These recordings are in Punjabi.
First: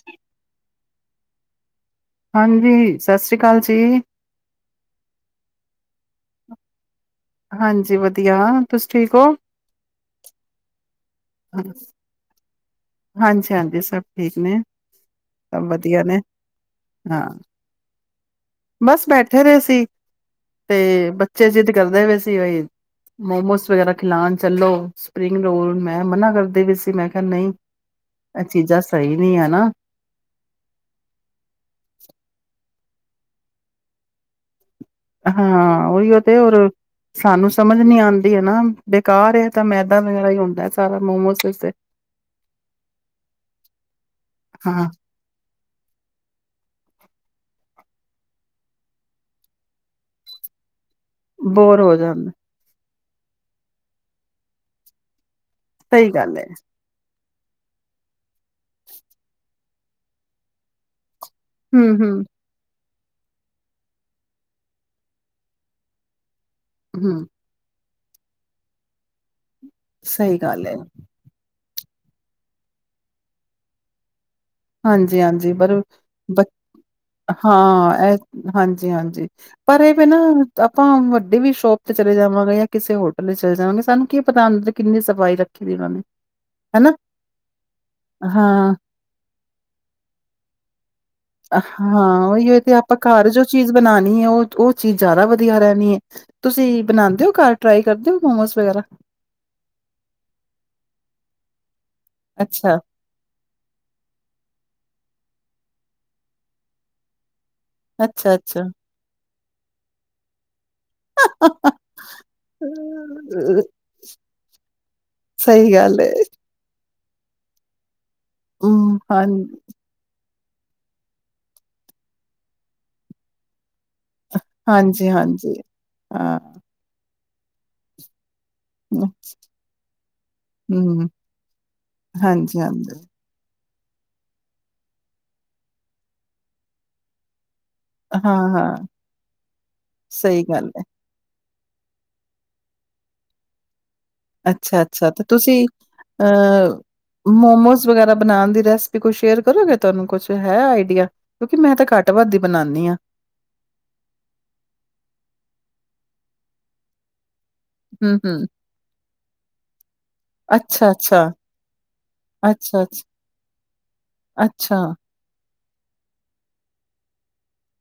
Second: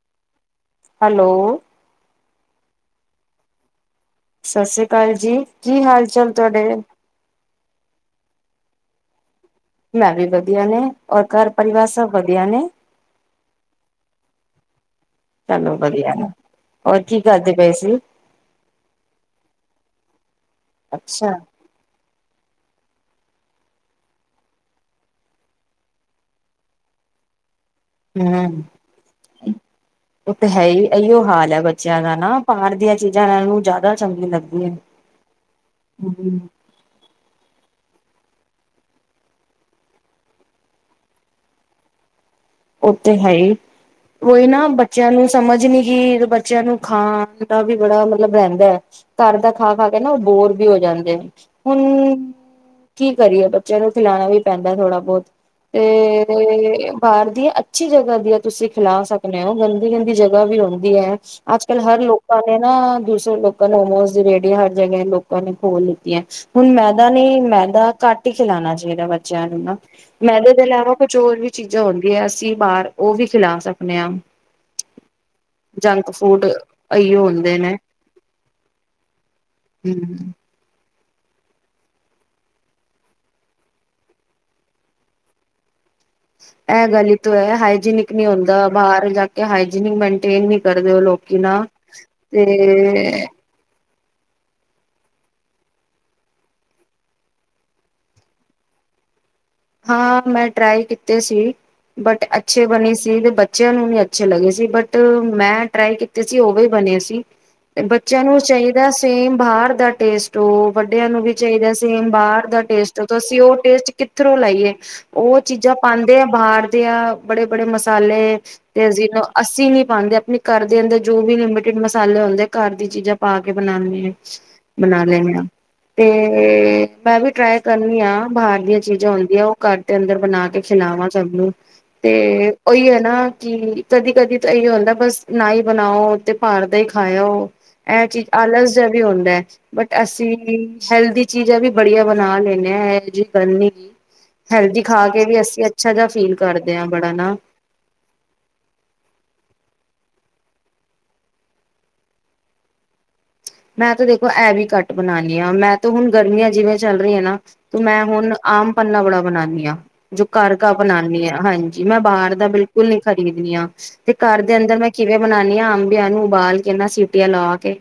ਜ ਹੈਲੋ ਹਾਂਜੀ ਸਤਿ ਸ੍ਰੀ ਅਕਾਲ ਜੀ ਸਤਿ ਸ੍ਰੀ ਅਕਾਲ ਜੀ ਕੀ ਹਾਲ ਚਾਲ ਤੁਹਾਡੇ ਹਾਂਜੀ ਵਧੀਆ ਤੁਸੀ ਠੀਕ ਹੋ ਮੈਂ ਵੀ ਵਧੀਆ ਨੇ ਔਰ ਘਰ ਪਰਿਵਾਰ ਸਭ ਵਧੀਆ ਨੇ ਹਾਂਜੀ ਹਾਂਜੀ ਸਭ ਠੀਕ ਨੇ ਸਭ ਚਲੋ ਵਧੀਆ ਨੇ, ਹੋਰ ਕੀ ਹਾਂ ਕਰਦੇ ਪਏ ਸੀ ਬਸ ਬੈਠੇ ਰਹੇ ਸੀ ਤੇ ਅੱਛਾ, ਬੱਚੇ ਜਿੱਦ ਕਰਦੇ ਪਏ ਸੀ ਮੋਮੋਸ ਵਗੈਰਾ ਖਿਲਣ ਚੱਲੋ ਸਪਰਿੰਗ ਰੋਲ ਮੈਂ ਮਨਾ ਕਰਦੇ ਵੀ ਸੀ ਮੈਂ ਕਿਹਾ ਨਹੀਂ ਇਹ ਹਮ ਚੀਜ਼ਾਂ ਸਹੀ ਨੀ ਹੈ ਨਾ, ਉਹ ਤਾਂ ਹੈ ਹੀ ਇਹੀਓ ਹਾਲ ਹੈ ਬੱਚਿਆਂ ਦਾ ਨਾ ਬਾਹਰ ਦੀਆਂ ਚੀਜ਼ਾਂ ਇਹਨਾਂ ਨੂੰ ਜ਼ਿਆਦਾ ਚੰਗੀਆਂ ਲੱਗਦੀਆਂ ਨੇ ਹਾਂ ਉਹੀ ਉਹ ਤੇ ਹੋਰ ਸਾਨੂੰ ਸਮਝ ਨ ਆਉਂਦੀ ਹੈ ਨਾ ਬੇਕਾਰ ਹੈ ਤਾਂ ਮੈਦਾ ਵਗੈਰਾ ਹੀ ਹੁੰਦਾ ਸਾਰਾ ਮੋਮੋ ਉਹ ਤੇ ਹੈ ਹੀ ਉਹੀ ਨਾ ਹਾਂ, ਬੱਚਿਆਂ ਨੂੰ ਸਮਝ ਨੀ ਕੀ ਬੱਚਿਆਂ ਨੂੰ ਖਾਣ ਦਾ ਵੀ ਬੜਾ ਮਤਲਬ ਰਹਿੰਦਾ ਹੈ। ਘਰ ਦਾ ਖਾ ਖਾ ਕੇ ਨਾ ਉਹ ਬੋਰ ਵੀ ਹੋ ਜਾਂਦਾ ਹੁ ਬੋਰ ਹੋ ਜਾਂਦਾ, ਕੀ ਕਰੀਏ ਬੱਚਿਆਂ ਨੂੰ ਖਿਲਾਉਣਾ ਵੀ ਪੈਂਦਾ ਥੋੜ੍ਹਾ ਬਹੁਤ ਸਹੀ ਗੱਲ ਹੈ, ਤੇ ਬਾਹਰ ਦੀ ਅੱਛੀ ਜਗਾ ਦੀ ਤੁਸੀਂ ਖਿਲਾ ਸਕਦੇ ਹੋ ਗਲ ਹਦੀ ਕਹਿੰਦੀ ਜਗ੍ਹਾ ਵੀ ਆਉਂਦੀ ਹੈ ਅੱਜ ਕੱਲ੍ਹ ਹਰ ਹੂੰ-ਹੂੰ, ਲੋਕਾਂ ਨੇ ਨਾ ਦੂਸਰੇ ਲੋਕਾਂ ਹੋਮੋਸ ਦੀ ਰੇੜੀ ਹਰ ਜਗ੍ਹ ਲੋਕਾਂ ਨੇ ਖੋਲ ਲਤੀਆਂ ਹੁਣ ਹੂੰ, ਮੈਦਾ ਨੇ ਹੂੰ, ਮੈਦਾ ਘੱਟ ਹੀ ਖਿਲਾਣਾ ਚਾਹੀਦਾ ਬੱਚਿਆਂ ਨੂੰ ਸਹੀ ਮੈਦੇ ਦੇ ਗੱਲ ਹੈ। ਇਲਾਵਾ ਕੁਚੋਰ ਵੀ ਚੀਜ਼ਾਂ ਹੁੰਦੀਆਂ ਅਸੀਂ ਬਾਹਰ ਉਹ ਵੀ ਖਿਲਾ ਸਕਦੇ ਹਾਂ ਹਾਂਜੀ ਹਾਂਜੀ, ਪਰ ਜੰਕ ਫੂਡ ਇਹੀਓ ਹੁੰਦੇ ਨੇ ਹਾਂ ਇਹ ਹਾਂਜੀ ਹਾਂਜੀ, ਪਰ ਇਹ ਵੀ ਨਾ ਹਮ ਆਪਾਂ ਸਾਡੇ ਵੀ ਸ਼ੋਪ ਤੇ ਚਲੇ ਜਾਵਾਂਗੇ ਜਾਂ ਕਿਸੇ ਹੋਟਲ ਤੇ ਚਲੇ ਜਾਵਾਂਗੇ। ਸਾਨੂੰ ਕੀ ਪਤਾ ਹ ਕਿੰਨੀ ਸਫ਼ਾਈ ਰੱਖੀ ਦੀ ਉਹਨਾਂ ਨੇ ਇਹ ਹਨਾ ਗੱਲ ਤੋਂ ਹੈ ਹਾਈਜੀਨਿਕ ਨੀ ਹੁੰਦਾ ਹਾਂ। ਬਾਹਰ ਜਾ ਕੇ ਹ [unintelligible] ਮਨਟੇਨ ਨ ਕਰਦੇ ਉਹ ਲੋਕ ਹਾਂ ਉਹੀ ਹੋ ਤੇ ਆਪਾਂ ਘਰ ਜੋ ਚੀਜ਼ ਬਣਾਣੀ ਹੈ ਉਹ ਉਹ ਚੀਜ਼ ਜ਼ਿਆਦਾ ਵਧੀਆ ਰਹਿਣੀ ਹੈ ਤੁਸੀਂ ਬਣਾਉਦੇ ਹੋ ਘਰ ਟਰਾਈ ਕਰਦੇ ਹੋ ਮੋਮੋ ਵਗੈਰਾ ਹਾਂ ਮੈਂ ਟਰਾਈ ਕੀਤੇ ਸੀ ਬਟ ਅੱਛੇ ਅੱਛਾ, ਬਣੇ ਸੀ ਤੇ ਬੱਚਿਆਂ ਨੂੰ ਵੀ ਅੱਛੇ ਲੱਗੇ ਸੀ ਬਟ ਮੈਂ ਟਰਾਈ ਕੀਤੀ ਸੀ ਉਹ ਵੀ ਬਣੇ ਸੀ ਤੇ ਬੱਚਿਆਂ ਨੂੰ ਅੱਛਾ-ਅੱਛਾ। ਚਾਹੀਦਾ ਸੇਮ ਬਾਹਰ ਦਾ ਟੇਸਟ ਉਹ ਵੱਡਿਆਂ ਨੂੰ ਵੀ ਚਾਹੀਦਾ ਸੇਮ ਬਾਹਰ ਦਾ ਟੇਸਟ ਅਸੀਂ ਉਹ ਟੇਸਟ ਕਿੱਥੋਂ ਲਾਈਏ ਉਹ ਸਹੀ ਚੀਜ਼ਾਂ ਗੱਲ ਏ ਪਾਉਂਦੇ ਆ ਬਾਹਰ ਦੀ ਬੜੇ ਬੜੇ ਮਸ ਮਸਾਲੇ ਤੇ ਹੂੰ ਹਾਂ ਅਸੀ ਨੀ ਪਾਉਂਦੇ ਆਪਣੀ ਘਦੇ ਅੰਦਰ ਜੋ ਵੀ ਲਿਮਟਿਡ ਮਸਾਲੇ ਹੁੰਦੇ ਆ ਘਰ ਦੀ ਚੀਜ਼ਾਂ ਪਾ ਕੇ ਬਣਾਉਂਦੇ ਬਣਾ ਲੈਣੇ ਹਾਂ ਹਾਂਜੀ-ਹਾਂਜੀ। ਤੇ ਹਾਂ ਮੈਂ ਵੀ ਟ੍ਰਏ ਕਰਨੀ ਆ ਬਾਹਰ ਚੀਜ਼ਾਂ ਆਉਂਦੀਆਂ ਉਹ ਘਰ ਦੇ ਅੰਦਰ ਬਣਾ ਕੇ ਹੂੰ ਖਿਲਾਵਾਂ ਸਭ ਨੂੰ ਤੇ ਉਹੀ ਹੈ ਹਾਂਜੀ-ਹਾਂਜੀ। ਨਾ ਕਿ ਕਦੀ ਕਦੀ ਤਾਂ ਇਹੀ ਹੁੰਦਾ ਬਸ ਨਾ ਹੀ ਬਣਾਓ ਤੇ ਭਾਰ ਦਾ ਹੀ ਖਾਇਓ ਇਹ ਚੀਜ਼ ਆਲਸ ਹਾਂ-ਹਾਂ, ਜਿਹਾ ਵੀ ਹੁੰਦਾ ਬਟ ਅਸੀਂ ਸਹੀ ਗੱਲ ਐ। ਹੈਲਦੀ ਚੀਜ਼ ਹੈ ਵੀ ਬੜੀਆ ਬਣਾ ਲੈਂਣੇੇ ਹ ਇਹ ਜੀ ਕਰਨੀ [unintelligible] ਅੱਛਾ ਅੱਛਾ ਤੇ ਤੁਸੀਂ ਫੀਲ ਕਰਦੇ ਅ ਹਾਂ ਬੜਾ ਨਾ ਮੋਮੋਸ ਵਗੈਰਾ ਬਣਾਉਣ ਦੀ ਰੈਸਪੀ ਕੁਛ ਸ਼ੇਅਰ ਕਰੋਗੇ ਤੁਹਾਨੂੰ ਕੁਛ ਹੈ ਆਈਡੀਆ ਕਿਉਂਕਿ ਮੈਂ ਤਾਂ ਘੱਟ ਵੱਧਦੀ ਬਣਾਉਦੀ ਹਾਂ ਮੈਂ ਤਾਂ ਦੇਖੋ ਇਹ ਵੀ ਕੱਟ ਬਣਾਉਂਦੀ ਹਾਂ ਮੈਂ ਤਾਂ ਹੁਣ ਗਰਮੀਆਂ ਜਿਵੇਂ ਚੱਲ ਰਹੀਆਂ ਨਾ ਤੇ ਮੈਂ ਹੁਣ ਹੂੰ-ਹੂੰ, ਆਮ ਪੰਨਾ ਬੜਾ ਬਣਾਉਾਨਦੀ ਹਾਂ ਜੋ ਘਰ ਘ ਅੱਛਾ-ਅੱਛਾ, ਬਣਾਦੀ ਹ ਹਾਂਜੀ ਮੈਂ ਬਾਹਰ ਦਾ ਅੱਛਾ-ਅੱਛਾ, ਬਿਲਕੁਲ ਨੀ ਖਰੀਦਣੀ ਆ ਤੇ ਘਰ ਦੇ ਅੰਦਰ ਅੱਛਾ, ਮੈਂ ਕਿਵੇਂ ਬਣਾਾਨਦੀ ਹਾਂ ਅੰਬੀਆਂ ਨੂੰ ਉਬਾਲ ਕੇ ਨਾ ਸੀਟੀਆਂ ਲਾ ਕੇ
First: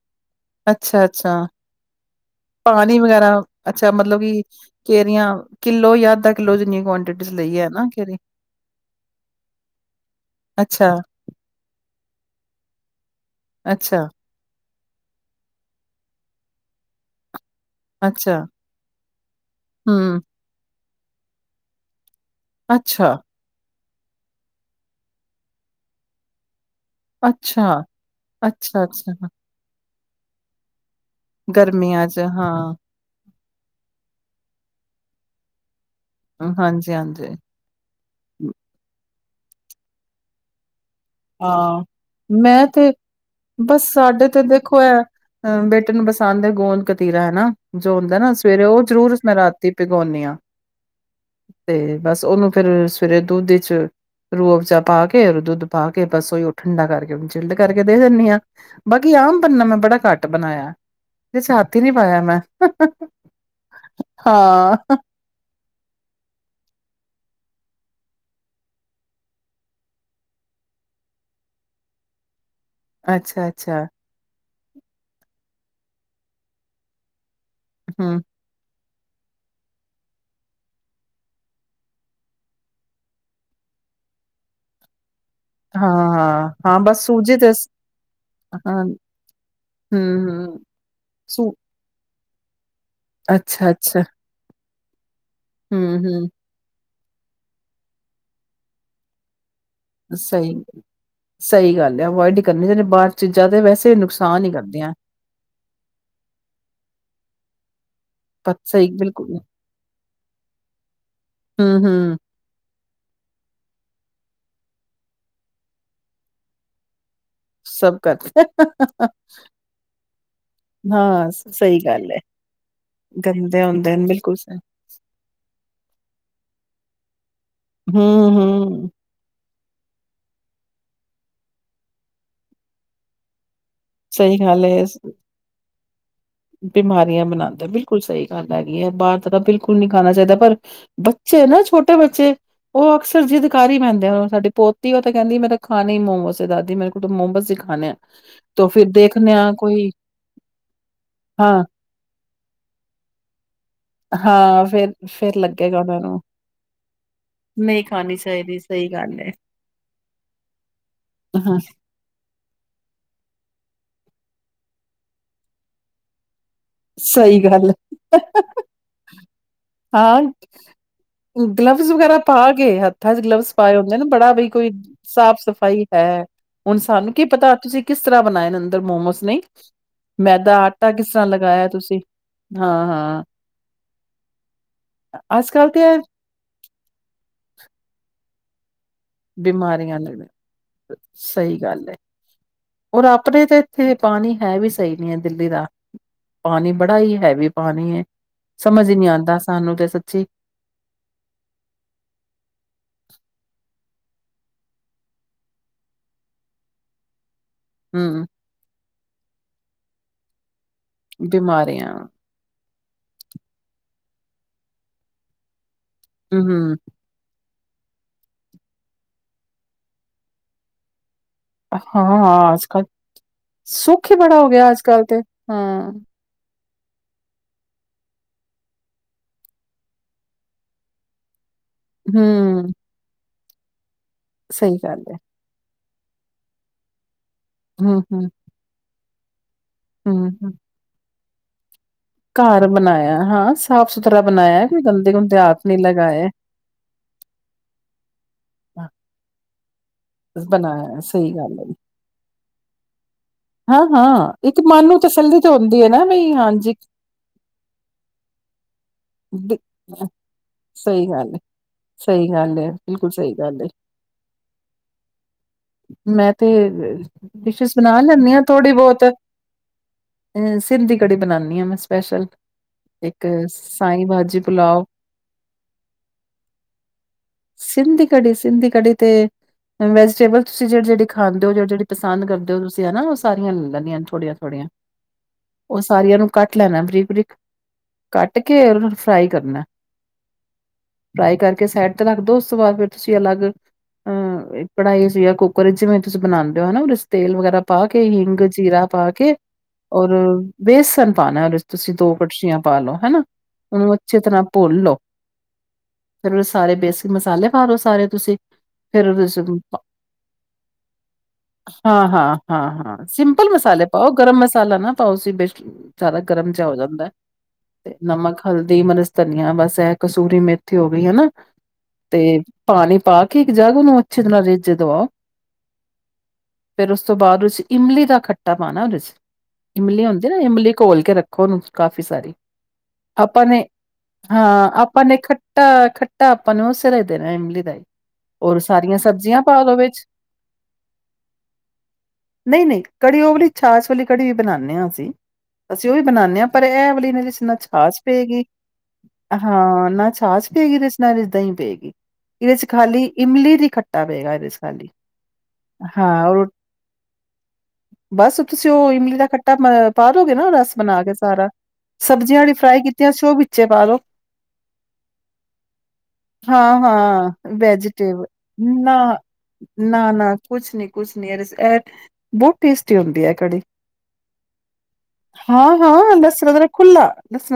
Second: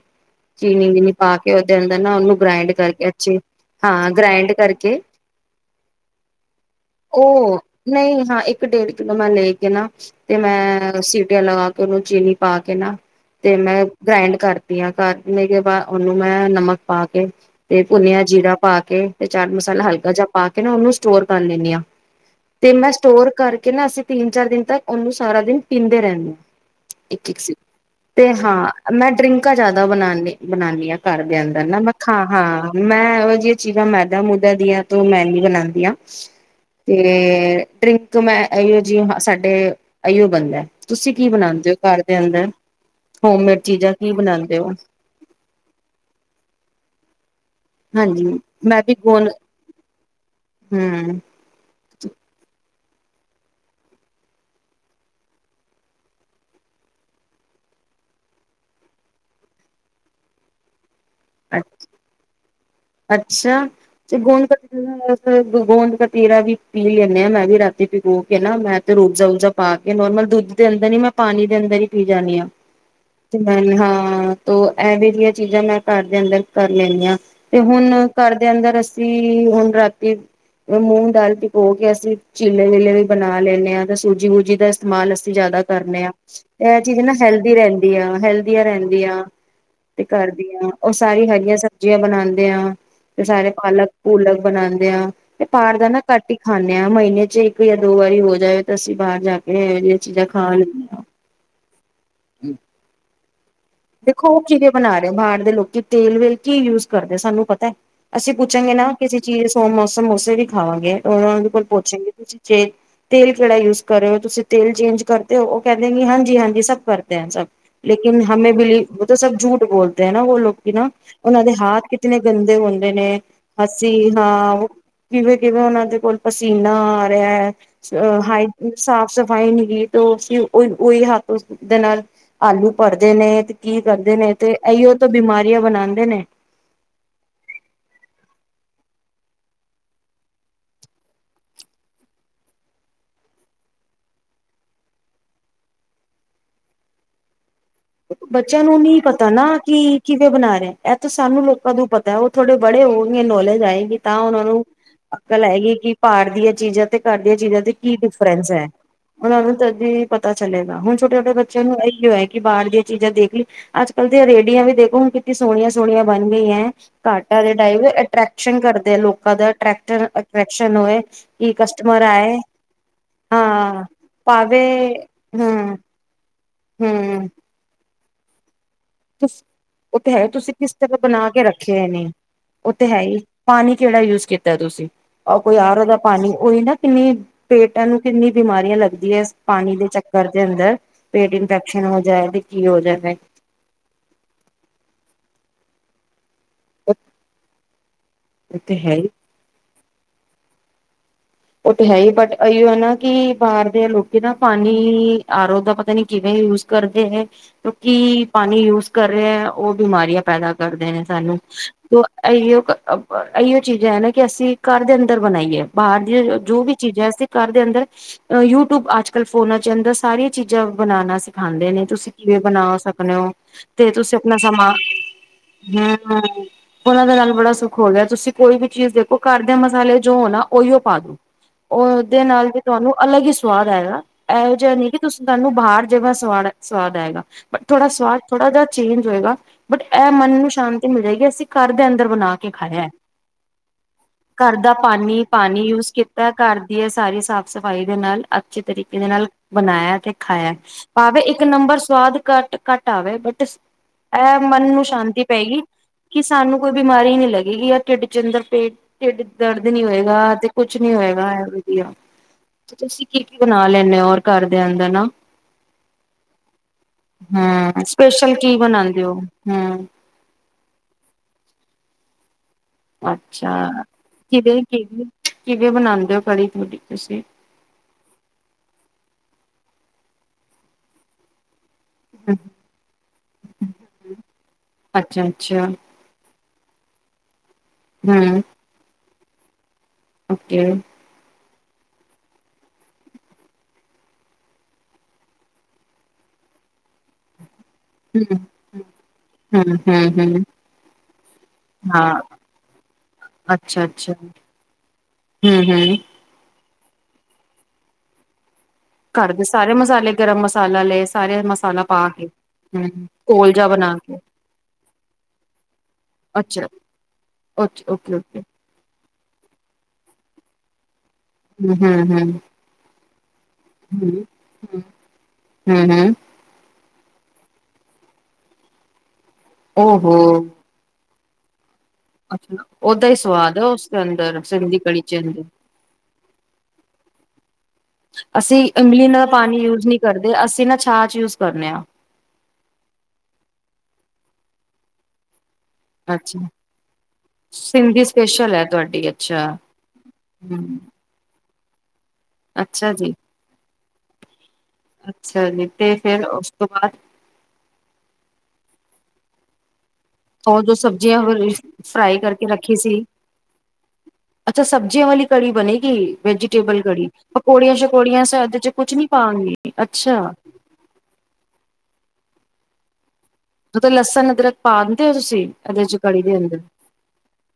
ਚੀਨੀ ਵੀਨੀ ਪਾ ਅੱਛਾ-ਅੱਛਾ। ਕੇ ਉਹਦੇ ਅੰਦਰ ਨਾ ਉਹਨੂੰ ਗ੍ਰਾਇੰਡ ਪਾਣੀ ਕਰਕੇ ਵਗੈਰਾ ਅੱਛੇ ਅੱਛਾ ਹਾਂ ਮਤਲਬ ਕਿ ਗ੍ਰਾਇੰਡ ਕਰਕੇ ਕੇਰੀਆਂ ਕਿੱਲੋ ਜਾਂ ਅੱਧਾ ਕਿੱਲੋ ਜਿੰਨੀ ਕੁਆਂਟਿਟੀ ਲਈ ਉਹ ਹੈ ਨਾ ਕੇਰੀ? ਨਹੀਂ ਹਾਂ ਇੱਕ ਡੇਢ ਕਿਲੋ ਮੈਂ ਲੈ ਕੇ ਨਾ ਤੇ ਅੱਛਾ, ਮੈਂ ਸੀਟੀਆਂ ਲਗਾ ਕੇ ਉਹਨੂੰ ਚੀਨੀ ਪਾ ਕੇ ਨਾ ਤੇ ਮੈਂ ਅੱਛਾ, ਗ੍ਰਾਇਡ ਕਰ ਅੰਬੀਆਂ ਘਰ ਕਿ ਉਹਨੂੰ ਮੈਂ ਨਮਕ ਪਾ ਕੇ ਤੇ ਭੁੰਨਿਆ ਅੱਛਾ, ਜੀਰਾ ਪਾ ਕੇ ਤੇ ਚਾਟ ਮਸਾਲਾ ਹਲਕਾ ਹੂੰ, ਜਿ ਪਾ ਕੇ ਨਾ ਉਹਨੂੰ ਸਟੋਰ ਕਰ ਲੈਂਨ ਹਾਂ ਤੇ ਮੈਂ ਅੱਛਾ, ਸਟੋਰ ਕਰਕੇ ਕਹਿੰਦਾ ਅਸੀਂ ਤਿੰਨ ਚਾਰ ਦਿਨ ਤੱਕ ਉਹਨੂੰ ਸਾਰਾ ਦਿਨ ਪੀਂਦੇ ਰਹਿੰਦੇ ਆਾਂ ਇੱਕ ਇੱਕ ਸੀ ਅੱਛਾ, ਤੇ ਹਾਂ ਮੈਂ ਅੱਛਾ-ਅੱਛਾ। ਡਰਿੰਕ ਜਿਆਦਾ ਬਣਾਾਨ ਬਣਾਉਦੀ ਹਾਂ ਕਰਦੇ ਅੰਦਰ ਨਾ ਮੈਂ ਗਰਮੀਆਂ 'ਚ ਖਾਂ ਹਾਂ ਮੈਂ ਇਹੋ ਜਿਹੀਆਂ ਚੀਜ਼ਾਂ ਮੈਦਾ ਮੂਦਾ ਦੀਆਂ ਤ ਮਹਿੰਗੀ ਬਣਾਉਂਦੀ ਆ। ਹਾਂਜੀ-ਹਾਂਜੀ। ਤੇ ਡਰਿੰਕ ਮੈਂ ਇਹ ਜਿ ਸਾ ਤੇ ਅਈਓ ਬਨਦਾ। ਤੁਸੀਂ ਕੀ ਬਣਾਉਦੇ ਹੋ ਹਾਂ ਘਰ ਦੇ ਅੰਦਰ ਮੈਂ ਤੇ ਹੋਮਮੇਡ ਬਸ ਚੀਜ਼ਾਂ ਕੀ ਸਾਡੇ ਤੇ ਬਣਾਉਂਦੇ ਹੋ? ਦੇਖੋ ਐ ਅ ਬੇਟੇ ਨੂੰ ਬਸਾ ਦੇ ਗੋਦ ਕਤੀਰਾ ਹਨਾ। ਜੋ ਹੁੰਦਾ ਹਾਂਜੀ ਨਾ ਸਵੇਰੇ ਮੈਂ ਉਹ ਵੀ ਜ਼ਰੂਰ ਗੋਨ ਮੈਂ ਰਾਤੀ ਭਿਗਾਉਂਦੀ ਹਾਂ ਹਮ ਤੇ ਬਸ ਉਹਨੂੰ ਫੇਰ ਫਿਰ ਦੁੱਧ ਇਚ ਰੋਬਜਾ ਪਾ ਕੇ ਉਹ ਦੁੱਧ ਪਾ ਕੇ ਬਸ ਓਹੀਓ ਠੰਡਾ ਕਰਕੇ ਚਈਲਡ ਕਰਕੇ ਦੇ ਦਿੰਦੀ ਹਾਂ ਬਾਕੀ ਆਮ ਪੰੰਨਾ ਮੈਂ ਬੜਾ ਘੱਟ ਬਣਾਇਆ। ਇਸ ਹੱਥ ਨੀ ਪਾਇਆ ਮੈਂ। ਅੱਛਾ ਤੇ ਗੋਂਦ ਕਤੀ ਹਾਂ [inaudible] ਪੀ ਲਿਆ ਮੈਂ ਵੀ ਰਾਤੀ ਪੀਗੋ ਕੇ ਨਾ ਮੈਂ ਤੇ ਰੋਬਜ਼ਾ-ਰੁਬਜਾ ਪਾ ਕੇ ਨੋਰਮਲ ਦੁੱਧ ਦੇ ਅੰਦਰ ਹੀ ਮੈਂ ਪਾਣੀ ਦੇ ਅੰਦਰ ਹੀ ਪੀ ਜਾਂਣੀ ਹਾਂ। ਅੱਛਾ ਅੱਛਾ ਹਾਂ ਤੋ ਇਹਵੇ ਜਿਹੀਆਂ ਚੀਜ਼ਾਂ ਮੈਂ ਘਰ ਦੇ ਅੰਦਰ ਕਰ ਲੈਂਦੀ ਹਾਂ। ਤੇ ਹੁਣ ਹਮ ਘਰ ਦੇ ਅੰਦਰ ਅਸ ਹੁਣ ਰਾਤੀ ਮੂੰਗ ਦਾਲ ਪਿਗੋ ਕੇ ਅਸੀਂ ਚਿੱਲੇ-ਵਿਲੇ ਵੀ ਬਣਾ ਲੈਂਨੇ ਹਾਂ ਤੇ ਸੂਜੀ-ਬੂਜੀ ਦਾ ਇਸਤੇਮਾਲ ਅਸ ਜਿਆਦਾ ਹਾਂ ਕਰਨੇ ਆ ਹਾਂ ਤੇ ਹਾਂ ਇਹ ਚੀਜ਼ ਬਸ ਨਾ ਸੂਜੀ ਤੇ ਹੈਲਦੀ ਰਹਿੰਦੀ ਆ ਹੈਲਦੀਆ ਹਾਂ ਹਮ ਰਹਿੰਦੀਆਂ ਤੇ ਘਰ ਹਮ ਦੀਆ ਉਹ ਸਾਰੀ ਸੂ ਹਰੀਆਂ ਸਬਜ਼ੀਆਂ ਬਣਾ [unintelligible] ਤੇ ਸਾਰੇ ਅੱਛਾ ਅੱਛਾ ਪਾਲਕ-ਪੂਲਕ ਬਣਾਉਂਦੇ ਆ ਤੇ ਪਾਰ ਦਾ ਹਮ ਨਾ ਹਮ ਘੱਟ ਹੀ ਖਾਂਨੇ ਆ। ਮਹੀਨੇ ਚ ਇੱਕ ਜਾਂ ਦੋ ਵਾਰੀ ਹੋ ਜਾਵੇ ਤਾਂ ਅਸੀਂ ਬਾਹਰ ਜਾ ਕੇ ਇਹੋ ਜਿਹੀਆਂ ਚੀਜ਼ਾਂ ਖਾ ਲੈਂਦੇ ਹਾਂ ਸਹੀ-ਸਹੀ ਗੱਲ ਅਵੋਇਡ ਹੀ ਕਰਨੀੇ ਬਾਹਰ ਚੀਜ਼ਾਂ ਤੇ ਵੈਸੇ ਦੇਖੋ ਉਹ ਨੁਕਸਾਨ ਹੀ ਕਿਵੇਂ ਕਰਦੀਆਂ। ਬਣਾ ਰਹੇ ਬਾਹਰ ਦੇ ਲੋਕੀ ਤੇਲ-ਵੇਲ ਕੀ ਯੂਜ ਕਰਦੇ ਸਾਨੂੰ ਪਤਾ। ਅਸੀਂ ਪਰ ਪੁੱਛਾਂਗੇ ਸਹੀ ਨਾ ਕਿਸੇ ਬਿਲਕੁਲ ਚੀਜ਼ ਸ ਮੌ ਸਮ ਜਿਹੜੀ ਖਾਵਗੇ। ਉਹ ਉਹਦੇ ਕੋਲ ਹੂੰ, ਪੁੱਛਣਗੇ ਹੂੰ ਤੁਸੀਂ ਜੇ ਤੇਲ ਕਿਹੜਾ ਯੂਜ ਕਰਿ ਹੋ ਤੁਸੀਂ ਤੇਲ ਚੇਂਜ ਕਰਦੇ ਹੋ ਉਹ ਕਹਿੰਦੇ ਹਾਂਜੀ-ਹਾਂਜੀ ਸਭ ਕਰ ਦੇ ਸਭ ਲੇਕਿਨ ਹਮੇ ਉਹ ਤਾਂ ਸਭ ਝੂਠ ਬੋਲਦੇ ਹਨਾ ਉਹ ਲੋਕ ਨਾ ਹਾਂ ਉਹਨਾਂ ਦੇ ਸਹੀ ਹਾਥ ਗੱਲ ਹੈ। ਕਿਤਨੇ ਗੰਦੇ ਹੁੰਦੇ ਨੇ ਗੰਦੇ ਹਸੀ ਹੁੰਦੇ ਨੇ ਬਿਲਕੁਲ ਸਹੀ ਹਾਂ ਕਿਵੇਂ-ਕਿਵੇਂ ਉਹਨਾਂ ਦੇ ਕੋਲ ਪਸੀ ਨਾ ਆ ਰਿਹਾ ਹੈ। ਅ ਹੂੰ, ਹਾਈ ਹੂੰ ਸਾਫ਼ ਸਫ਼ਾਈ ਨ ਤੇ ਫ ਉਹੀ-ਉਹੀ ਹੱਥ ਉਸਦੇ ਨਾਲ ਆਲੂ ਭਰਦੇ ਨੇ। ਤੇ ਕੀ ਕਰਦੇ ਨੇ ਸਹੀ ਤੇ ਗੱਲ ਹੈ। ਇਹੀਓ ਤੋਂ ਬਿਮਾਰੀਆਂ ਬਣਾਉਂਦੇ ਨੇ। ਬਿਮਾਰੀਆਂ ਬਣਾਉਂਦਾ ਬਿਲਕੁਲ ਸਹੀ ਗੱਲ ਹੈਗੀ ਹੈ ਬਾਹਰ ਤਾਂ ਬਿਲਕੁਲ ਨੀ ਖਾਣਾ ਚਾਹੀਦਾ ਪਰ ਬੱਚੇ ਨਾ ਛੋਟੇ ਬੱਚੇ ਉਹ ਅਕਸਰ ਜਿਦ ਕਰੀ ਪੈਂਦੇ ਆ ਸਾਡੀ ਪੋਤੀ ਉਹ ਤਾਂ ਕਹਿੰਦੀ ਮੇਰਾ ਖਾਣੇ ਹੀ ਮੋਮੋਸ ਹੈ ਦਾਦੀ ਮੇਰੇ ਕੋਲ ਮੋਮੋਸ ਹੀ ਖਾਣੇ ਹੈ। ਉਹਨੂੰ ਨੀ ਪਤਾ ਨਾ ਕਿ ਕਿਵੇਂ ਬਣਾ ਰਹੇ। ਇਹ ਤਾਂ ਸਾਨੂੰ ਹਾਂ, ਲੋਕਾਂ ਨੂੰ ਪਤਾ ਉਹ ਥੋਡੇ ਬੜੇ ਹੋ ਕੇ ਨੌਲੇਜ ਆਏਗੀ ਤਾਂ ਉਹਨਾਂ ਨੂੰ ਹਾਂ ਫਿਰ, ਫਿਰ ਅਕਲ ਆਏਗੀ ਲੱਗੇਗਾ ਕਿ ਉਹਨਾਂ ਨੂੰ ਬਾਰ ਦੀਆਂ ਚੀਜ਼ਾਂ ਤੇ ਘਰ ਦੀਆਂ ਚੀਜ਼ਾਂ ਤੇ ਨਹੀਂ ਕੀ ਖਾਣੀ ਡਿਫਰੈਂਸ ਚਾਹੀਦੀ ਹੈ ਸਹੀ ਗੱਲ ਹੈ। ਉਹਨਾਂ ਨੂੰ ਤਦ ਈ ਪਤਾ ਚਲੇਗਾ ਹੁਣ ਛੋਟੇ ਛੋਟੇ ਹਾਂ ਬੱਚਿਆਂ ਨੂੰ ਇਹੀਓ ਹੈ ਕਿ ਬਾਹਰ ਦੀਆਂ ਚੀਜ਼ਾਂ ਦੇਖ ਲਈ। ਅੱਜ ਕਲ੍ਹ ਤੇ ਰੇਰੀਆਂ ਵੀ ਦੇਖੋ ਹੁਣ ਕਿ ਸੋਹਣੀਆਂ ਸੋਹਣੀਆਂ ਬਣ ਗਈਆਂ ਘਾਟਾ ਸਹੀ ਦੇ ਗੱਲ ਡਾਈਵ ਹੈ ਅਟਰ੍ਰੈਕਸ਼ਨ ਕਰਦੇ ਆ ਲੋਕਾਂ ਦਾ ਟਰੈਕਸ਼ਨ ਹਾਂ ਐਟਕਸ਼ਨ ਹੋਵੇ ਕੀ ਗਲਵਸ ਕਸਟਮਰ ਵਗੈਰਾ ਪਾ ਆਏ, ਕੇ ਹੱਥਾਂ ਚ ਗਲਵਸ ਪਾਏ ਹਾਂ ਹੁੰਦੇ ਨਾ ਬੜਾ ਬਈ ਭਾਵੇ ਕੋਈ ਸਾਫ਼ ਹੂੰ। ਸਫ਼ਾਈ ਹੈ ਹੁਣ ਸਾਨੂੰ ਕੀ ਪਤਾ ਤੁਸੀਂ ਕਿਸ ਤਰ੍ਹਾਂ ਬਣਾਇਆ ਇਹਨਾ ਨ ਮੋਮੋਸ ਨਹੀਂ ਮੈਦਾ ਆਟਾ ਕਿਸ ਤਰ੍ਹਾਂ ਲਗ ਖੇ ਨੇ ਉਹ ਤੇ ਹੈ ਹੀ ਪਾਣੀ ਕਿਹੜਾ ਯੂਜ ਕੀਤਾ ਤੁਸੀਂ ਉਹ ਅੱਜ ਕੋਈ ਕੱਲ੍ਹ ਤੇ ਆਰੋ ਦਾ ਇਹ ਪਾਣੀ ਉਹੀ ਨਾ ਕਿੰਨੀ ਪੇਟਾਂ ਨੂੰ ਕਿੰਨੀ ਬਿਮਾਰੀਆਂ ਲੱਗਦੀ ਯੈੱਸ ਪਾਣੀ ਦੇ ਬਿਮਾਰੀਆਂ ਨੇ ਚੱਕਰ ਦੇ ਅੰਦਰ ਪੇਟ ਸਹੀ ਇਨਫੈਕਸ਼ਨ ਗੱਲ ਹੈ ਹੋ ਜਾਏ ਤੇ ਕੀ ਹੋ ਔਰ ਜਾਵੇ। ਆਪਣੇ ਤਾਂ ਇੱਥੇ ਪਾਣੀ ਹੈ ਵੀ ਸਹੀ ਨੀ ਹੈ ਦਿੱਲੀ ਦਾ ਪਾਣੀ ਉਹ ਬੜਾ ਹੀ ਹੈਵੀ ਪਾਣੀ ਆ, ਤੇ ਸਮਝ ਹੀ ਹੈ ਨਹੀਂੀ ਆਉਂਦਾ ਸਾਨੂੰ ਤੇ ਸਚ ਠੀਕ ਉਹ ਤੇ ਹੈ ਹੀ ਬਟ ਇ ਹੈ ਨਾ ਕਿ ਬਾਹਰ ਦੇ ਲੋਕ ਕਿ ਨਾ ਪਾਣੀ ਆਰੋ ਦਾ ਪਤਾ ਨੀ ਕਿਵੇਂ ਯੂਜ ਕਰਦੇ ਹੈ। ਕਿਉਂਕਿ ਹਮ ਪਾਣੀ ਯੂਜ ਕਰ ਰਹੇ ਆ ਉਹ ਬਿਮਾਰੀਆਂ ਪੈਦਾ ਕਰਦੇ ਨੇ ਸਾਨੂੰ ਬਿਮਾਰੀਆਂ ਤ ਇਹੀਓ ਕ ਅਪ ਇਹੀੋਉ ਚੀਜ਼ ਹੈ ਨਾ ਕਿ ਅਸੀਂ ਘਰ ਦੇ ਅੰਦਰ ਬਣਾਈਏ ਬਾਹਰ ਏਹ ਜੋ ਹਮ ਵੀ ਚੀਜ਼ ਹੈ ਅਸੀਂ ਕਰ ਦੇ ਅੰਦਰ ਯੂਟਿਊਬ ਅੱਜ ਕਲ ਫੋਨਾਂ ਚ ਅੰਦਰ ਸਾਰੀਆਂ ਚੀਜ਼ਾਂ ਬਣਾਉਣਾ ਸਿ ਖਾਂਦੇ ਨੇ ਤੁਸੀਂ ਕਿਵੇਂ ਹਾਂ, ਬਣਾ ਸਕਦੇ ਹੋ ਤੇ ਤੁਸੀਂ ਆਪਣਾ ਸਮਾਨ, ਹਾਂ, ਹੂੰ ਉਹਨਾਂ ਦੇ ਨਾਲ ਬੜਾ ਸੁੱਖ ਹੋ ਗਿਆ ਤੁਸੀਂ ਕੋਈ ਵੀ ਚੀਜ਼ ਦੇਖੋ ਘਰ ਦੇ ਮਸਾਲੇ ਜੋ ਹੋ ਨਾ ਉਹੀਉ ਪਾ ਦਿਓ ਉਹਦੇ ਨਾਲ ਵੀ ਹੂੰ, ਤੁਹਾਨੂੰ ਅਲੱਗ ਹੀ ਸ ਸਵਾਦ ਆਏਗਾ। ਇਹੋ ਜਿਹਾ ਸਹੀ ਨਹੀਂ ਕਿ ਗੱਲ ਐ। ਤੁਸੀਂ ਤਾਂਨੂੰ ਬਾਹਰ ਜਵਾਂ ਸਵਾਨ ਸਵਾਦ ਸਵਾਦ ਆਏਗਾ। ਥੋੜਾ ਹੂੰ, ਸਵਾਦ ਹੂੰ, ਥੋੜਾ ਜਹਾ ਚੇਜ਼ ਹੋਏਗਾ। ਬਟ ਐ ਹੂੰ, ਮਨ ਨੂੰ ਹੂੰ। ਸ਼ਾਂਤੀ ਮਿਲੇਗੀ ਅਸੀਂ ਕਰ- ਘਰ ਬਣਾਇਆ ਹਾਂ ਸਾਫ਼ ਸੁਥਰਾ ਘਰ ਬਣਾਇਆ ਦਾ ਕੋਈ ਗੰਦੇ ਪਾਣੀ ਗੁੰਦੇ ਪਾਣੀ ਹਥ ਨਹੀਂ ਯੂਜ ਲੱਗ ਕੀਤਾ ਘਰ ਦੀ ਹੈ ਸਾਰੀ ਸਾਫ਼ ਸਫ਼ਾਈ ਦੇ ਨਾਲ ਅੱਛੇ ਤਰੀਕੇ ਦੇ ਨਾਲ ਬਣਾਇਆ ਤੇ ਖਾਇਆ ਬਣਾਇਆ ਭਾਵੇ ਸਹੀ ਇੱਕ ਗੱਲ ਐ। ਨੰਬਰ ਸਵਾਦ ਘੱਟ ਘੱਟ ਆਵੇ ਹਾਂ-ਹਾਂ, ਇਹ ਇੱਕ ਮਨ ਨੂੰ ਸ਼ਾਂਤੀ ਤਸੱਲੀ ਤੇ ਪਏਗੀ ਹੁੰਦੀ ਐ ਨਾ ਕਿ ਬਈ ਸਾਨੂੰ ਕੋਈ ਹਾਂਜੀ ਬਿਮਾਰੀ ਨਹੀਂੀ ਲੱਗੇਗੀ ਆ ਢਿੱਡ ਚਿੰਦਰ ਪੇਟ ਢਡ ਬ- ਦਰਦ ਨੀ ਹੋਏਗਾ ਤੇ ਨੀ ਸਹੀ ਹੋਏਗਾ ਗੱਲ ਵਧੀਆ। ਸਹੀ ਗੱਲ ਹੈ ਤੁਸੀਂ ਬਿਲਕੁਲ ਕੀ ਸਹੀ ਕੀ ਗੱਲ ਬਣਾ ਹੈ ਲੈਂਦੇ ਹੋ ਔਰ ਘਰ ਦੇ ਅੰਦਰ ਨਾ ਮੈਂ ਤੇ ਡਿਸ਼ਿਿਸ ਹਮ ਬਣਾ ਲੈਂਦੀ ਸਪੈਸ਼ਲ ਹਾਂ ਕੀ ਥੋੜੀ ਬਹੁਤ ਬਣਾਉਂਦੇ ਅ ਹੋ ਹਮ ਸਿੰਧੀ ਕੜੀ ਬਣਾਾਨਦੀ ਹਾਂ ਮੈਂ ਅਸਲ ਅੱਛਾ ਕਿਵੇ ਪੁੁਲਾਓ ਕਿਵੇ ਕਿਵੇਂ ਬਣਾਉਂਦੇ ਹੋ ਕੜੀ ਤੁਹਾਡੀ ਤੁਸੀਂ ਸਿੰਧ ਦੀ ਕੜੀ ਸਿੰਧ ਦੀ ਕੜੀ ਤੇ ਵੈਜੀਟੇਬਲ ਤੁਸੀਂ ਜਿਹੜੀ ਜਿਹੜੇ ਖਾਂਦੇ ਹੋ ਜਹੜ ਪਸੰਦ ਕਰਦੇ ਹੋ ਤੁਸੀਂ ਹਨਾ ਉਹ ਸਾਰੀਆਂ ਲੈ ਲੈਂਦੀਆਂ ਥੋੜੀਆਂ ਥੋੜੀਆਂ ਅੱਛਾ ਅੱਛਾ ਉਹ ਸਾਰੀਆਂ ਨੂੰ ਕਟ ਲੈ ਨਾ ਬਰੀੀਕ ਬ੍ਰੀਕ ਹਮ ਫ ਉਹ ਫਰਾਈ ਕਰਨਾ ਓਕੇ ਫਰਾਈ ਕਰਕੇ ਸਾਈਡ ਤੇ ਰੱਖ ਦਿੋ ਉਸ ਤੋਂ ਬਾਅਦ ਫਿਰ ਤੁਸੀਂ ਅਲੱਗ ਅਹ ਕੜ੍ਹਾਈ ਸੀ ਕੁਕਰ ਜਿਵੇਂ ਤੁਸੀਂ ਬਣਾਉਂਦੇ ਹੋਾ ਉਹ ਤੇਲ ਵਗੈਰਾ ਪਾ ਕੇ ਹਿੰਗ ਹਮ ਜੀਰਾ ਪਾ ਕੇ ਹਮ ਔਰ ਹਮ ਹਮ ਬੇਸਨ ਪਾਣਾ ਉਹਦੇ ਤੁਸੀਂ ਦੋ ਹਾਂ ਕੜਛੀਆਂ ਪਾ ਲਓ ਹਨਾ ਅੱਛਾ ਉਹਨੂੰ ਅੱਛਾ ਅੱਛੇ ਤਰ੍ਹਾਂ ਭੁੱਲ ਲੋਓ ਹਮ ਹਮ ਫਿਰ ਸਾਰੇ ਬੇਸਿਕ ਮਸਾਲੇ ਪਾ ਲੋ ਸਾਰੇ ਤੁਸੀਂ ਫੇਿਰ ਉਹਦੇ ਘਰ ਦੇ ਸਾਰੇ ਮਸਾਲੇ ਗਰਮ ਮਸਾਲਾ ਲਏ ਸਾਰੇ ਮਸਾਲਾ ਹਾਂ ਪਾ ਕੇ ਹਾਂ ਹਾਂ ਹਾਂ ਹਮ ਸਿੰਪਲ ਘੋਲ ਜਾ ਮਸਾਲੇ ਬਣਾ ਪਾਓ ਕੇ ਗਰਮ ਮਸਾਲਾ ਨਾ ਪਾਓ ਸੀ ਬੇਸ਼ ਜ਼ਿਆਦਾ ਗਰਮ ਜਿਹਾ ਅੱਛਾ ਹੋ ਜਾਂਦਾ ਓਕੇ ਤੇ ਓਕੇ ਨਮਕ ਹਲਦੀ ਮਨਸ ਧਨੀਆ ਬਸ ਇਹ ਕਸੂਰੀ ਮੇਥਿਓ ਹਨਾ ਹਮ ਹਮ ਤੇ ਹਮ ਪਾਣੀ ਪਾ ਕੇ ਇੱਕ ਜਗ੍ਹ ਉਹਨੂੰ ਅੱਛੀ ਤਰ੍ਹਾਂ ਰੇਜੇ ਹਮ ਦਵਾਓ ਹਮ ਹਮ ਫੇਿਰ ਉਸ ਤੋਂ ਬਾਅਦਦੇ ਇਮਲੀ ਦਾ ਖੱਟਾ ਪਾਣਾ ਉਹਦੇ ' ਇਮਲੀ ਹੁੰਦੀ ਨਾ ਓਹੋ ਇਮਲੀ ਘੋਲ ਕੇ ਰੱਖ ਕੌਲੂੰ ਕਾਫ਼ੀ ਸਾਰੀ ਅੱਛਾ ਉਹਦਾ ਹੀ ਆਪਾਂ ਸਵਾਦ ਨੇ ਹੈ ਉਸਦੇ ਅੰਦਰ ਹਾਂ ਸਿੰਧੀ ਕੜੀ ਆਪਾਂ ਚ ਨੇ ਅੰਦਰ ਖੱਟਾ ਖੱਟਾ ਆਪਾਂ ਨੇ ਉਸੇ ਦਾ ਹੀ ਦੇਣਾ ਇਮਲੀ ਦਾ ਹੀ ਰ ਅਸੀਂ ਸਾਰੀਆਂ ਇਮਲੀ ਦਾ ਸਬਜ਼ੀਆਂ ਪਾਣੀ ਪਾ ਦੋ ਯੂਜ ਨਹੀਂ ਵਿੱਚ ਕਰਦੇ ਅਸੀਂ ਨਾ ਛਾਛ ਯੂਜ ਕਰਨੇ ਆ ਨਹੀਂ ਨਹੀਂ ਕੜੀ ਉਓਵਲੀ ਛਾਛ ਵਾਲਲੀ ਕ ਅਸੀਂ ਉਹ ਵੀ ਅੱਛਾ ਬਨਾਉਂਦੇ ਹਾਂ ਪਰ ਇਹ ਵਾਲਲੀ ਮੇਰੀ ਸਿ ਚ ਛਾਛ ਸਿੰਧੀ ਪਏਗੀ ਸਪੈਸ਼ਲ ਹੈ ਤੁਹਾਡੀ ਅੱਛਾ ਹਾਂ ਨਾ ਛਾਛ ਪਏਗੀ ਹਮ ਇਹਦੇ ਚ ਨਾ ਰਜਦਾਂ ਹੀ ਪਏਗੀ ਇਹਦੇ ਚ ਅੱਛਾ ਖਾਲੀ ਜੀ ਇਮਲੀ ਦੀ ਖੱਟਾ ਪਏਗਾ ਇਹਦੇ ਚ ਖਾਲੀ ਅੱਛਾ ਜੀ ਤੇ ਹਾਂ ਫਿਰ ਰ ਉਸ ਤੋਂ ਬਾਅਦ ਬਸ ਤੁਸੀਂ ਇਮਲੀ ਦਾ ਖੱਟਾ ਪਾਾਰੋਗੇ ਨਾ ਉਹ ਰਸ ਬਣਾ ਕੇ ਸਾਰਾ ਸਬਜ਼ੀਆਂ ਵਾਲੀ ਰੀ ਸੀ ਅੱਛਾ ਸਬਜ਼ੀਆਂ ਵਾਲੀ ਕੜੀ ਬਣੇਗੀ ਵੈਜੀਟੇਬਲ ਕੜੀ ਹਾਂ-ਹਾਂ ਪਕੌੜੀਆਂ ਸ਼ਕੌੜੀਆਂ ਵੈਜੀਟੇਬਲ ਸਦ ਚ ਕੁਛ ਨਾ ਨਹੀਂੀ ਪਾਾਂਗੀ ਅੱਛਾ ਨਾ-ਨਾ ਕੁਛ ਨੀ ਕੁਛ ਨੀ ਇਹਦੇ ਚ ਇਹ ਬਹੁਤ ਟੇਸਟੀ ਹੁੰਦੀ ਹੈ ਕੜੀ ਉਹ ਤਾਂ ਲਸਣ ਅਦਰਕ ਪਾ ਦਿੰਦੇ ਹੋ ਤੁਸੀਂ ਇਦਰ ਚ ਕੜੀ ਦੇ ਅੰਦਰ ਦਸ ਮ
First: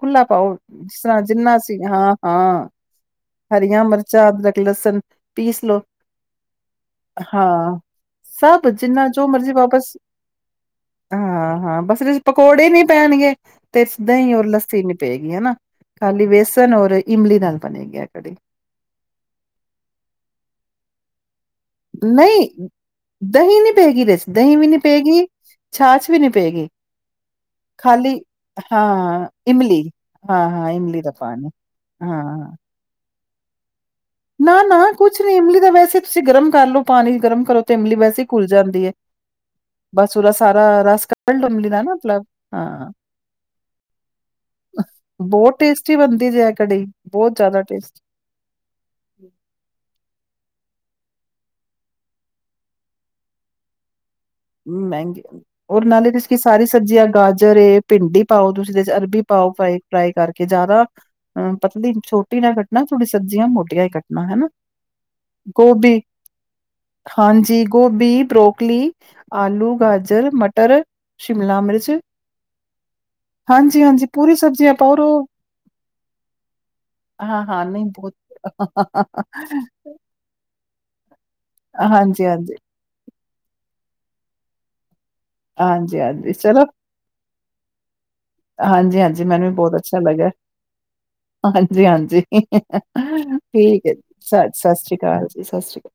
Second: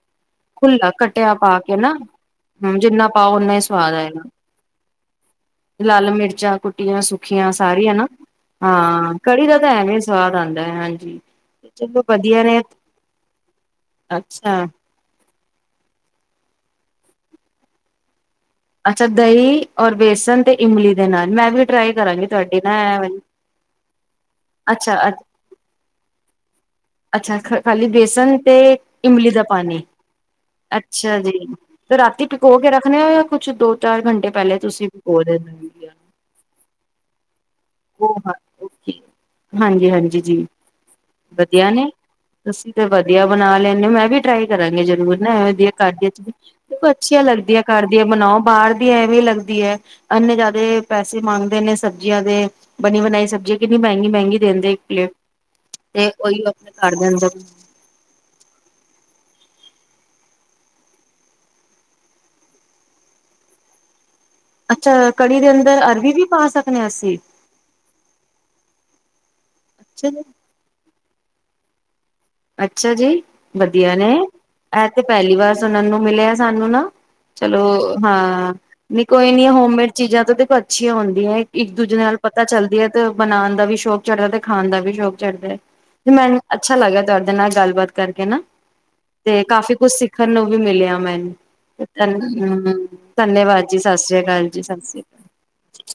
ਖੁੱਲਾ ਪਾਓ ਖੁੱਲਾ ਜਿਸ ਤਰ੍ਹਾਂ ਕੱਟਿਆ ਜਿੰਨਾ ਪਾ ਕੇ ਅਸੀ ਨਾ ਹਾਂ ਹਾਂ ਹਮ ਜਿੰਨਾ ਪਾਓ ਓਨਾ ਹੀ ਹਰੀਆਂ ਸਵਾਦ ਆਏਗਾ ਮਿਰਚਾਂ ਅਦਰਕ ਲਸਣ ਪੀਸ ਲਓ ਲਾਲ ਮਿਰਚਾਂ ਕੁੱਟੀਆਂ ਸੁੱਖੀਆਂ ਹਾਂ ਸਾਰੀਆਂ ਨਾ ਸਭ ਜਿੰਨਾ ਹਾਂ ਜੋ ਕੜੀ ਮਰਜ਼ੀ ਦਾ ਤਾਂ ਵਾਪਸ ਐਵੇਂ ਸਵਾਦ ਆਉਂਦਾ ਹੈ ਹਾਂਜੀ ਹਾਂ ਹਾਂ ਬਸ ਚਲੋ ਵਧੀਆ ਨੇ ਪਕੌੜੇ ਨੀ ਪੈਣਗੇ ਤੇਦ ਹੀ ਅੱਛਾ ਲੱਸੀ ਨ ਪਏ ਨਾ ਖਾਲੀ ਬੇਸਨ ਔਰ ਇਮਲੀ ਨਾਲ ਬਣੇਗੀ ਆ ਕੜੀ ਅੱਛਾ ਦਹੀਂ ਔਰ ਬੇਸਣ ਤੇ ਇਮਲੀ ਦੇ ਨਾਲ ਮੈਂ ਵੀ ਟਰਾਈ ਕਰਾਂਗੀ ਨਹੀਂ ਤੁਹਾਡੀ ਨਾ ਐ ਵਾਲੀ ਦਹੀਂ ਨਹੀਂੀ ਪਏਗੀ ਰੈਸ ਦਹੀਂ ਵੀ ਨਹੀ ਅੱਛਾ ਪਏਗੀ ਛਾਹਛ ਵੀ ਨਹੀਂੀ ਪਏਗੀ ਅੱਛਾ ਖ ਖਾਲੀ ਬੇਸਨ ਤੇ ਹਾਂ ਇਮਲੀ ਦਾ ਪਾਣੀ ਹਾਂ-ਹਾਂ ਇਮਲੀ ਦਾ ਅੱਛਾ ਜੀ ਪਾਣੀ ਤੇ ਰਾਤੀ ਪਕੋ ਕੇ ਰੱਖਣੇ ਹੋ ਕੁਛ ਦੂਰ ਨਾ ਨਾ ਕੁਛ ਨੀ ਇਮਲੀ ਦਾ ਵੈਸੇ ਤੁਸੀਂ ਗਰਮ ਕਰ ਲੋ ਪਾਣੀ ਗਰਮ ਕਰੋ ਤੇ ਇਮਲੀ ਵੈਸੇ ਹੀ ਘੁਲ ਜਾਂਦੀ ਐ। ਹਾਂਜੀ ਬਸ ਹਾਂਜੀ ਉਹਦਾ ਜੀ ਸਾਰਾ ਰਸ ਕੱਢ ਲਓ ਇਮਲੀ ਵਧੀਆ ਦਾ ਨੇ ਨਾ ਮਤਲਬ ਤੁਸੀਂ ਤੇ ਹਾਂ ਵਧੀਆ ਬਣਾ ਲੈਂਦੇ ਮੈਂ ਵੀ ਟਰਾਈ ਕਰਾਂਗੇ ਜਰੂਰ ਨਾ ਬਹੁਤ ਵਧ ਟੇਸਟੀ ਕਰਦੀ ਚ ਬਣਦੀ ਜੇ ਐ ਕੜੀ ਦੇੋ ਅੱਛੀਆਂ ਬਹੁਤ ਜ਼ਿਆਦਾ ਲੱਗਦੀ ਕਰਦੀਆਂ ਟੇਸਟੀ ਬਣਾਓ ਬਾਹਰ ਐ ਵੀ ਲੱਗਦੀ ਹੈ ਅੰਨੇ ਜ਼ਿਆਦੇ ਪੈਸੇ ਮੰਗਦੇ ਨੇ ਸਬਜ਼ੀਆਂ ਦੇ ਬਣੀ ਬਣਾਈ ਸਬਜ਼ੀ ਕਿੰਨੀ ਬਾਈ ਮਹਿੰਗੀ ਰ ਨਾਲੇ ਤੇ ਤੁਸੀਂ ਕੀ ਉਹੀ ਸਾਰੀ ਆਪਣੇ ਘਰ ਸਬਜ਼ੀਆਂ ਦੇ ਅੰਦਰ ਗਾਜਰ ਏ ਭਿੰਡੀ ਪਾਓ ਤੁਸੀਂਦੇ ਅਰਬੀ ਪਾਓ ਫ ਫਰਾਈ ਕਰਕੇ ਜ਼ਿਆਦਾ ਅਹ ਪਤਾ ਨਹੀਂ ਛੋਟੀ ਨਾ ਕੱਟਣਾ ਥੋੜੀਆਂ ਸਬਜ਼ੀਆਂ ਮੋਟੀਆਂ ਕੱਟਣਾ ਹਨਾ ਅੱਛਾ ਕੜੀ ਦੇ ਅੰਦਰ ਗੋਭੀ ਅਰਬੀ ਵੀ ਪਾ ਸਕਦੇ ਹਾਂ ਅਸੀਂ ਹਾਂਜੀ ਗੋਭੀ ਬਰੋਕਲੀ ਆਲੂ ਅੱਛਾ ਜੀ ਗਾਜਰ ਮਟਰ ਸ਼ਿਮਲਾ ਮਿਰਚ ਅੱਛਾ ਜੀ ਹਾਂਜੀ ਵਧੀਆ ਹਾਂਜੀ ਨੇ ਪੂਰੀ ਸਬਜ਼ੀਆਂ ਇਹ ਪਾਓ ਔਰ ਤੇ ਉਹ ਪਹਿਲੀ ਵਾਰ ਸੁਣਨ ਨੂੰ ਮਿਲਿਆ ਸਾਨੂੰ ਨਾ ਹਾਂ ਚਲੋ ਹਾਂ ਨਹੀਂ ਬਹੁਤ ਹਾਂ ਨ ਕੋਈ ਨੀ ਹੋਮਮੇਡ ਚੀਜ਼ਾਂ ਤੋਂ ਦੇਖੋ ਅੱਛੀਆਂੀਆਂ ਹੁੰਦੀ ਇੱਕ ਦੂਜੇ ਨਾਲ ਹਾਂਜੀ ਪਤਾ ਹਾਂਜੀ ਚੱਲਦੀ ਹੈ ਤੇ ਬਣਾਉਣ ਦਾ ਵੀ ਸ਼ੌਕ ੜਾ ਤੇ ਖਾਣ ਦਾ ਵੀ ਸ਼ੌਕ ਚੜਦੇ ਹਾਂਜੀ ਤੇ ਮੈਨੂੰ ਅੱਛਾ ਲੱਗਦਾ ਨਾਲ ਗੱਲਬਾਤ ਕਰਕੇ ਨਾ ਹਾਂਜੀ ਹਾਂਜੀ ਤੇ ਮੈਨੂੰ ਵੀ ਬਹੁਤ ਕਾਫ਼ੀ ਕੁਛ ਅੱਛਾ ਲੱਗਾਿਆ ਸਿੱਖਣ ਨੂੰ ਵੀ ਮਿਲਿਆ ਮੈਨੂੰ। ਹਾਂਜੀ ਧੰਨ ਹਾਂਜੀ ਹਮ ਧੰਨਵਾਦ ਠੀਕ ਹੈ ਸਤਿ ਜੀ ਸ੍ਰੀ ਅਕਾਲ ਜੀ ਸਤਿ ਸ੍ਰੀ ਅਕਾਲ ਜੀ ਸਤਿ ਸ੍ਰੀ ਅਕਾਲ